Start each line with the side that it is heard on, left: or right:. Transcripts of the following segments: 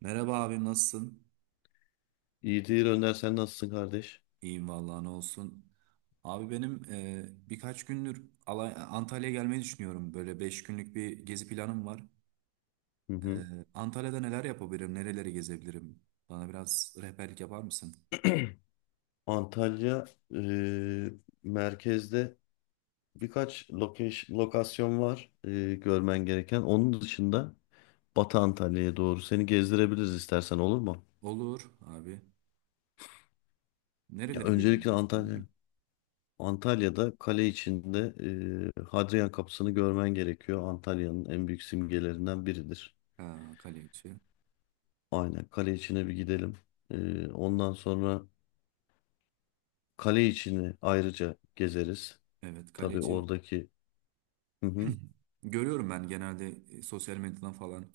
right: Merhaba abim, nasılsın?
left: İyidir Önder, sen nasılsın kardeş?
right: İyiyim vallahi, ne olsun. Abi benim, birkaç gündür Antalya'ya gelmeyi düşünüyorum. Böyle 5 günlük bir gezi planım var.
left: Hı
right: E,
left: hı.
right: Antalya'da neler yapabilirim, nereleri gezebilirim? Bana biraz rehberlik yapar mısın?
left: Antalya e, merkezde birkaç lokasyon var görmen gereken. Onun dışında Batı Antalya'ya doğru seni gezdirebiliriz istersen, olur mu?
right: Olur abi.
left: Ya
right: Nereleri
left: öncelikle
right: gezebilirsin,
left: Antalya.
right: abi?
left: Antalya'da kale içinde Hadrian Kapısı'nı görmen gerekiyor. Antalya'nın en büyük simgelerinden biridir.
right: Ha, Kaleci.
left: Aynen, kale içine bir gidelim. Ondan sonra kale içini ayrıca gezeriz.
right: Evet,
left: Tabii
right: Kaleci.
left: oradaki... Hı hı.
right: Görüyorum ben, genelde sosyal medyadan falan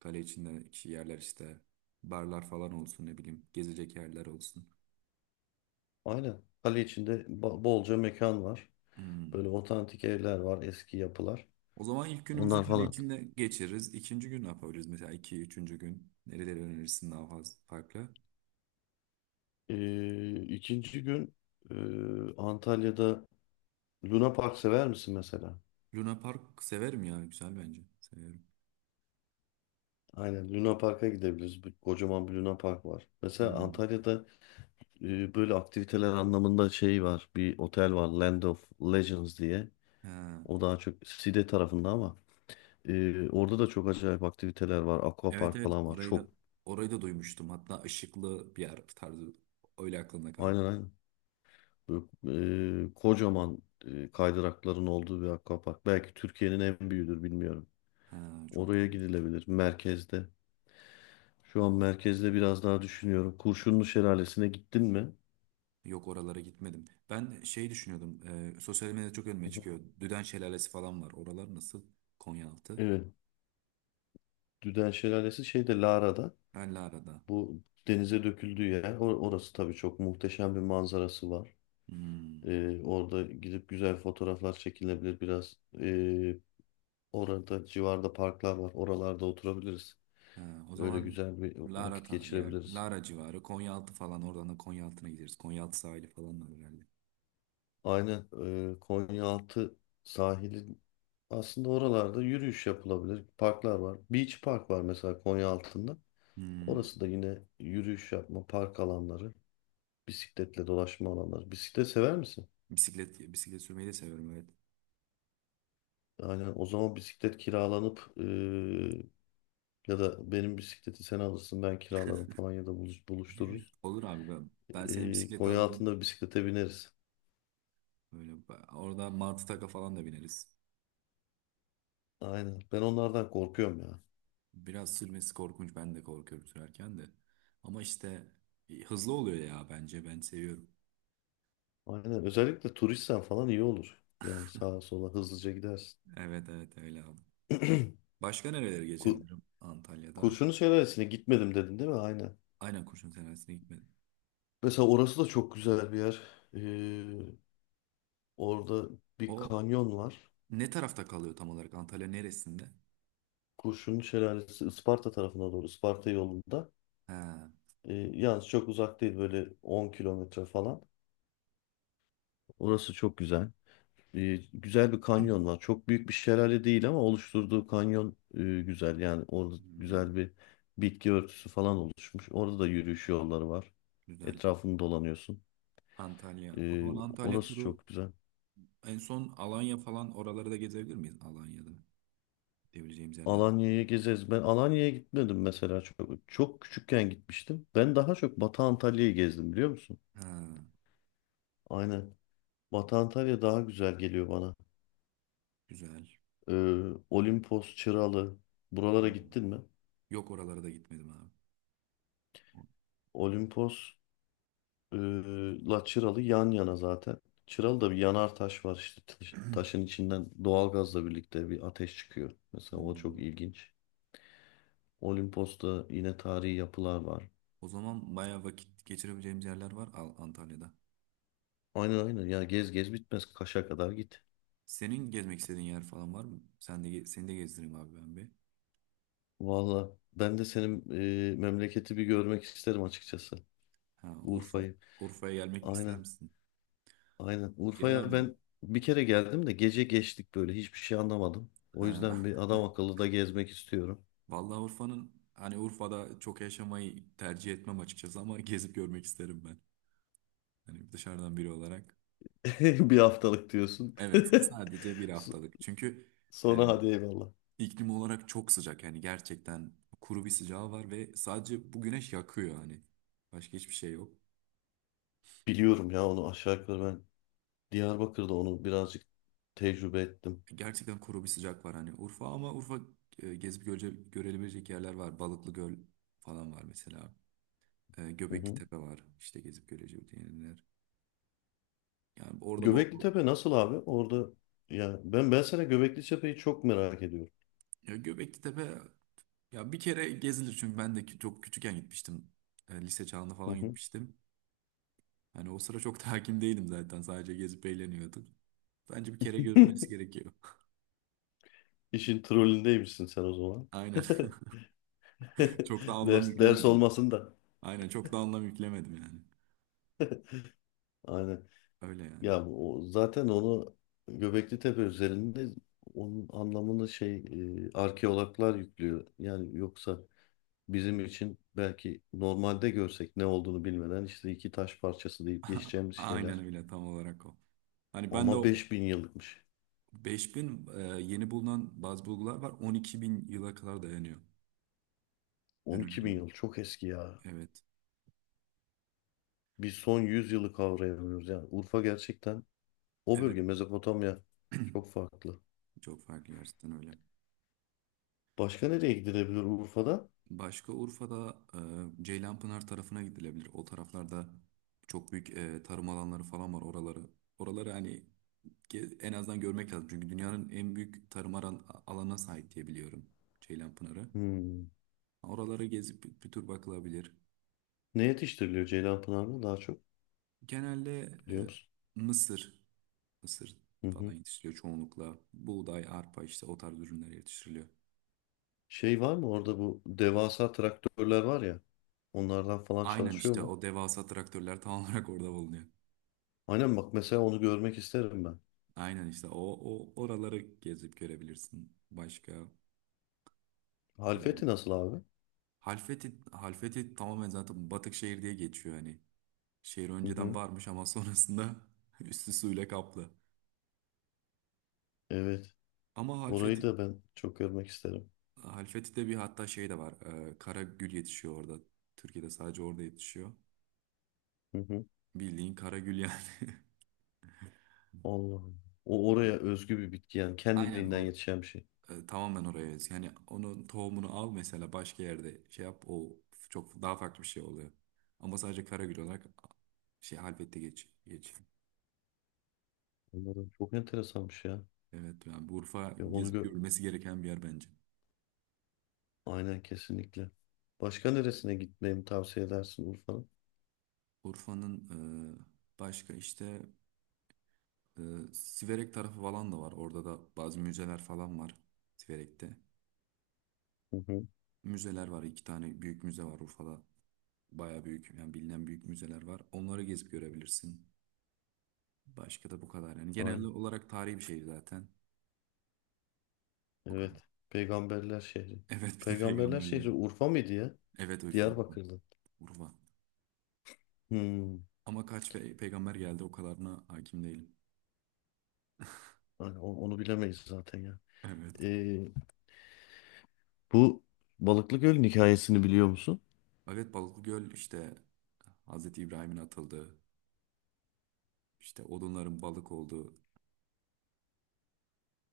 right: kale içindeki yerler, işte barlar falan olsun, ne bileyim gezecek yerler olsun.
left: Aynen. Kale içinde bolca mekan var.
right: Hmm.
left: Böyle otantik evler var, eski yapılar.
right: O zaman ilk günümüzü
left: Onlar
right: kale
left: falan.
right: içinde geçiririz. İkinci gün ne yapabiliriz? Mesela iki, üçüncü gün nereleri önerirsin, daha fazla farklı?
left: İkinci gün e, Antalya'da Luna Park sever misin mesela?
right: Luna Park severim ya. Güzel bence. Severim.
left: Aynen, Luna Park'a gidebiliriz. Kocaman bir Luna Park var. Mesela
right: Hmm.
left: Antalya'da böyle aktiviteler anlamında şey var. Bir otel var, Land of Legends diye.
right: Ha.
left: O daha çok Side tarafında ama orada da çok acayip aktiviteler var.
right: Evet,
left: Aquapark
right: evet,
left: falan var.
right: orayı
left: Çok.
right: da orayı da duymuştum. Hatta ışıklı bir yer tarzı öyle aklımda kaldı.
left: Aynen aynen. Böyle, kocaman kaydırakların olduğu bir akvapark. Belki Türkiye'nin en büyüğüdür, bilmiyorum.
right: Ha, çok
left: Oraya
right: güzel.
left: gidilebilir merkezde. Şu an merkezde biraz daha düşünüyorum. Kurşunlu Şelalesi'ne gittin mi?
right: Yok, oralara gitmedim. Ben şey düşünüyordum. Sosyal medyada çok
left: Hı
right: önüme
left: hı.
right: çıkıyor. Düden Şelalesi falan var. Oralar nasıl? Konyaaltı.
left: Evet. Düden Şelalesi şeyde, Lara'da.
right: Belli arada.
left: Bu denize döküldüğü yer. Orası tabii çok muhteşem, bir manzarası var.
right: Hmm.
left: Orada gidip güzel fotoğraflar çekilebilir biraz. Orada civarda parklar var. Oralarda oturabiliriz.
right: Ha, o
left: Öyle
right: zaman
left: güzel bir
right: Lara
left: vakit
right: yer,
left: geçirebiliriz.
right: Lara civarı, Konyaaltı falan, oradan da Konyaaltı'na gideriz. Konyaaltı sahili falan var herhalde.
left: Aynen. Konyaaltı sahili, aslında oralarda yürüyüş yapılabilir. Parklar var. Beach Park var mesela Konyaaltı'nda.
right: Hmm,
left: Orası da yine yürüyüş yapma, park alanları, bisikletle dolaşma alanları. Bisiklet sever misin?
right: bisiklet sürmeyi de seviyorum, evet.
left: Yani o zaman bisiklet kiralanıp ya da benim bisikleti sen alırsın, ben kiralarım falan, ya da buluştururuz.
right: Olur abi, ben seni bisiklete alırım.
left: Konyaaltı'nda bisiklete bineriz.
right: Böyle orada martı taka falan da bineriz.
left: Aynen. Ben onlardan korkuyorum ya.
right: Biraz sürmesi korkunç, ben de korkuyorum sürerken de. Ama işte hızlı oluyor ya, bence ben seviyorum.
left: Aynen. Özellikle turistsen falan iyi olur. Yani sağa sola hızlıca gidersin.
right: Evet, evet, öyle abi. Başka nerelere
left: Ku-
right: geçebilirim Antalya'da?
left: Kurşunlu Şelalesi'ne gitmedim dedin, değil mi? Aynen.
right: Aynen, Kurşun Senesi'ne gitmedim.
left: Mesela orası da çok güzel bir yer. Ee, Orada bir
right: O
left: kanyon var.
right: ne tarafta kalıyor tam olarak? Antalya neresinde?
left: Kurşunlu Şelalesi Isparta tarafına doğru. Isparta yolunda.
right: Ha,
left: Yalnız çok uzak değil. Böyle 10 kilometre falan. Orası çok güzel. Güzel bir kanyon var. Çok büyük bir şelale değil, ama oluşturduğu kanyon güzel. Yani orada
right: hmm,
left: güzel bir bitki örtüsü falan oluşmuş. Orada da yürüyüş yolları var.
right: güzel.
left: Etrafını dolanıyorsun.
right: Antalya. O
left: Ee,
right: zaman Antalya
left: Orası
right: turu
left: çok güzel.
right: en son Alanya falan, oraları da gezebilir miyiz? Alanya'da gidebileceğimiz yerler mi?
left: Alanya'ya gezeriz. Ben Alanya'ya gitmedim mesela çok. Çok küçükken gitmiştim. Ben daha çok Batı Antalya'yı gezdim, biliyor musun?
right: Ha,
left: Aynen. Batı Antalya daha güzel geliyor bana.
right: güzel.
left: Olimpos, Çıralı. Buralara
right: Hmm.
left: gittin mi?
right: Yok, oralara da gitmedim abi. O-
left: Olimpos e, la Çıralı yan yana zaten. Çıralı'da bir yanar taş var işte. Taşın içinden doğalgazla birlikte bir ateş çıkıyor. Mesela o çok
right: Hmm.
left: ilginç. Olimpos'ta yine tarihi yapılar var.
right: O zaman bayağı vakit geçirebileceğimiz yerler var Antalya'da.
left: Aynen aynen. Ya gez gez bitmez. Kaş'a kadar git.
right: Senin gezmek istediğin yer falan var mı? Sen de seni de gezdireyim abi, ben bir.
left: Valla ben de senin memleketi bir görmek isterim açıkçası.
right: Ha, Urfa.
left: Urfa'yı.
right: Urfa'ya gelmek ister
left: Aynen.
right: misin?
left: Aynen.
right: Gel
left: Urfa'ya
right: abi.
left: ben bir kere geldim de gece geçtik, böyle hiçbir şey anlamadım. O yüzden
right: Ha.
left: bir adam akıllı da gezmek istiyorum.
right: Vallahi Urfa'nın hani Urfa'da çok yaşamayı tercih etmem açıkçası, ama gezip görmek isterim ben. Hani dışarıdan biri olarak.
left: Bir haftalık diyorsun.
right: Evet, sadece bir
left: So-
right: haftalık. Çünkü e,
left: Sonra hadi eyvallah.
right: iklim olarak çok sıcak. Yani gerçekten kuru bir sıcağı var ve sadece bu güneş yakıyor hani. Başka hiçbir şey yok.
left: Biliyorum ya, onu aşağı yukarı ben Diyarbakır'da onu birazcık tecrübe ettim.
right: Gerçekten kuru bir sıcak var hani Urfa, ama Urfa gezip görülebilecek yerler var. Balıklı Göl falan var mesela.
left: Hı
right: Göbekli
left: hı.
right: Tepe var. İşte gezip göreceğim yerler. Yani orada bol
left: Göbekli Tepe nasıl abi? Orada, ya ben sana Göbekli Tepe'yi çok merak ediyorum.
right: ya, Göbekli Tepe. Ya bir kere gezilir, çünkü ben de çok küçükken gitmiştim. Lise çağında
left: Hı
right: falan
left: hı.
right: gitmiştim. Hani o sıra çok da hakim değilim zaten. Sadece gezip eğleniyordum. Bence bir kere görülmesi gerekiyor.
left: İşin trollündeymişsin sen o zaman.
right: Aynen. Çok da anlam
left: Ders ders
right: yüklemedim.
left: olmasın da.
right: Aynen, çok da anlam yüklemedim yani.
left: Aynen.
right: Öyle yani.
left: Ya o, zaten onu Göbekli Tepe üzerinde, onun anlamını şey arkeologlar yüklüyor. Yani yoksa bizim için belki normalde görsek, ne olduğunu bilmeden işte iki taş parçası deyip geçeceğimiz
right: Aynen,
left: şeyler.
right: öyle tam olarak o. Hani ben de
left: Ama
right: o
left: 5.000 yıllıkmış.
right: 5.000, yeni bulunan bazı bulgular var. 12.000 yıla kadar dayanıyor. Ben öyle
left: 12 bin
right: duydum.
left: yıl çok eski ya.
right: Evet.
left: Biz son 100 yılı kavrayamıyoruz. Yani Urfa gerçekten, o
right: Evet.
left: bölge Mezopotamya, çok farklı.
right: Çok farklı gerçekten, öyle.
left: Başka nereye gidilebilir Urfa'da?
right: Başka Urfa'da Ceylanpınar tarafına gidilebilir. O taraflarda çok büyük tarım alanları falan var oraları. Oraları hani en azından görmek lazım. Çünkü dünyanın en büyük tarım alanına sahip diye biliyorum Ceylanpınar'ı.
left: Hmm.
right: Oraları gezip bir tur bakılabilir.
left: Ne yetiştiriliyor Ceylanpınar'da daha çok,
right: Genelde e,
left: biliyor musun?
right: mısır, mısır
left: Hı
right: falan
left: hı.
right: yetiştiriliyor çoğunlukla. Buğday, arpa, işte o tarz ürünler yetiştiriliyor.
left: Şey var mı orada, bu devasa traktörler var ya, onlardan falan
right: Aynen
left: çalışıyor
right: işte
left: mu?
right: o devasa traktörler tam olarak orada bulunuyor.
left: Aynen, bak mesela onu görmek isterim ben.
right: Aynen işte o oraları gezip görebilirsin. Başka kalmadı.
left: Halfeti nasıl abi?
right: Halfeti tamamen zaten batık şehir diye geçiyor hani. Şehir
left: Hı
right: önceden
left: hı.
right: varmış, ama sonrasında üstü suyla kaplı.
left: Evet.
right: Ama
left: Orayı
right: Halfeti,
left: da ben çok görmek isterim.
right: Halfeti'de bir, hatta şey de var. Kara gül yetişiyor orada. Türkiye'de sadece orada yetişiyor.
left: Hı hı.
right: Bildiğin kara gül yani.
left: Allah'ım. O oraya özgü bir bitki yani,
right: Aynen,
left: kendiliğinden yetişen bir şey.
right: tamamen oraya özgü. Yani onun tohumunu al mesela, başka yerde şey yap, o çok daha farklı bir şey oluyor. Ama sadece kara gül olarak. Şey, Halfet'te geç. Geç.
left: Onların çok enteresanmış ya.
right: Evet yani, bu Urfa
left: Ya onu
right: gezip
left: gö
right: görülmesi gereken bir yer bence.
left: Aynen, kesinlikle. Başka neresine gitmemi tavsiye edersin Urfa'nın?
right: Urfa'nın başka işte e, Siverek tarafı falan da var. Orada da bazı müzeler falan var Siverek'te.
left: Hı hı.
right: Müzeler var. İki tane büyük müze var Urfa'da. Baya büyük yani, bilinen büyük müzeler var. Onları gezip görebilirsin. Başka da bu kadar yani. Genel
left: Aynen.
right: olarak tarihi bir şehir zaten. O kadar.
left: Evet. Peygamberler şehri.
right: Evet, bir de
left: Peygamberler
right: peygamberler.
left: şehri Urfa mıydı ya?
right: Evet, Urfa.
left: Diyarbakır'da.
right: Urfa.
left: Hmm.
right: Ama kaç peygamber geldi, o kadarına hakim değilim.
left: Aynen, onu bilemeyiz zaten ya.
right: Evet.
left: Ee, Bu Balıklı Göl'ün hikayesini biliyor musun?
right: Evet, Balıklıgöl işte Hazreti İbrahim'in atıldığı, işte odunların balık olduğu,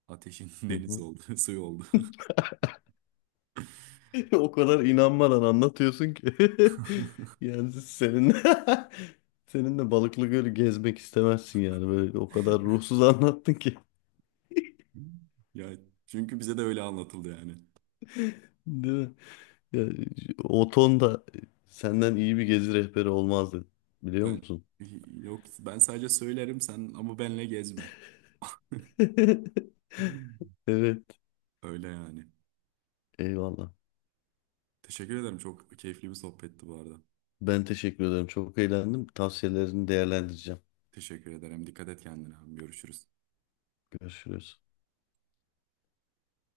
right: ateşin
left: Hı
right: deniz
left: hı.
right: olduğu, suyu olduğu.
left: O kadar inanmadan anlatıyorsun ki. Yani senin seninle Balıklı Göl'ü gezmek istemezsin yani. Böyle o kadar ruhsuz anlattın ki.
right: Ya, çünkü bize de öyle anlatıldı yani.
left: Değil mi? Yani, o ton da senden iyi bir gezi rehberi olmazdı. Biliyor
right: Ben
left: musun?
right: yok, ben sadece söylerim, sen ama benle gezme.
left: Evet.
right: Öyle yani.
left: Eyvallah.
right: Teşekkür ederim. Çok keyifli bir sohbetti bu arada.
left: Ben teşekkür ederim. Çok eğlendim. Tavsiyelerini değerlendireceğim.
right: Teşekkür ederim. Dikkat et kendine. Görüşürüz.
left: Görüşürüz.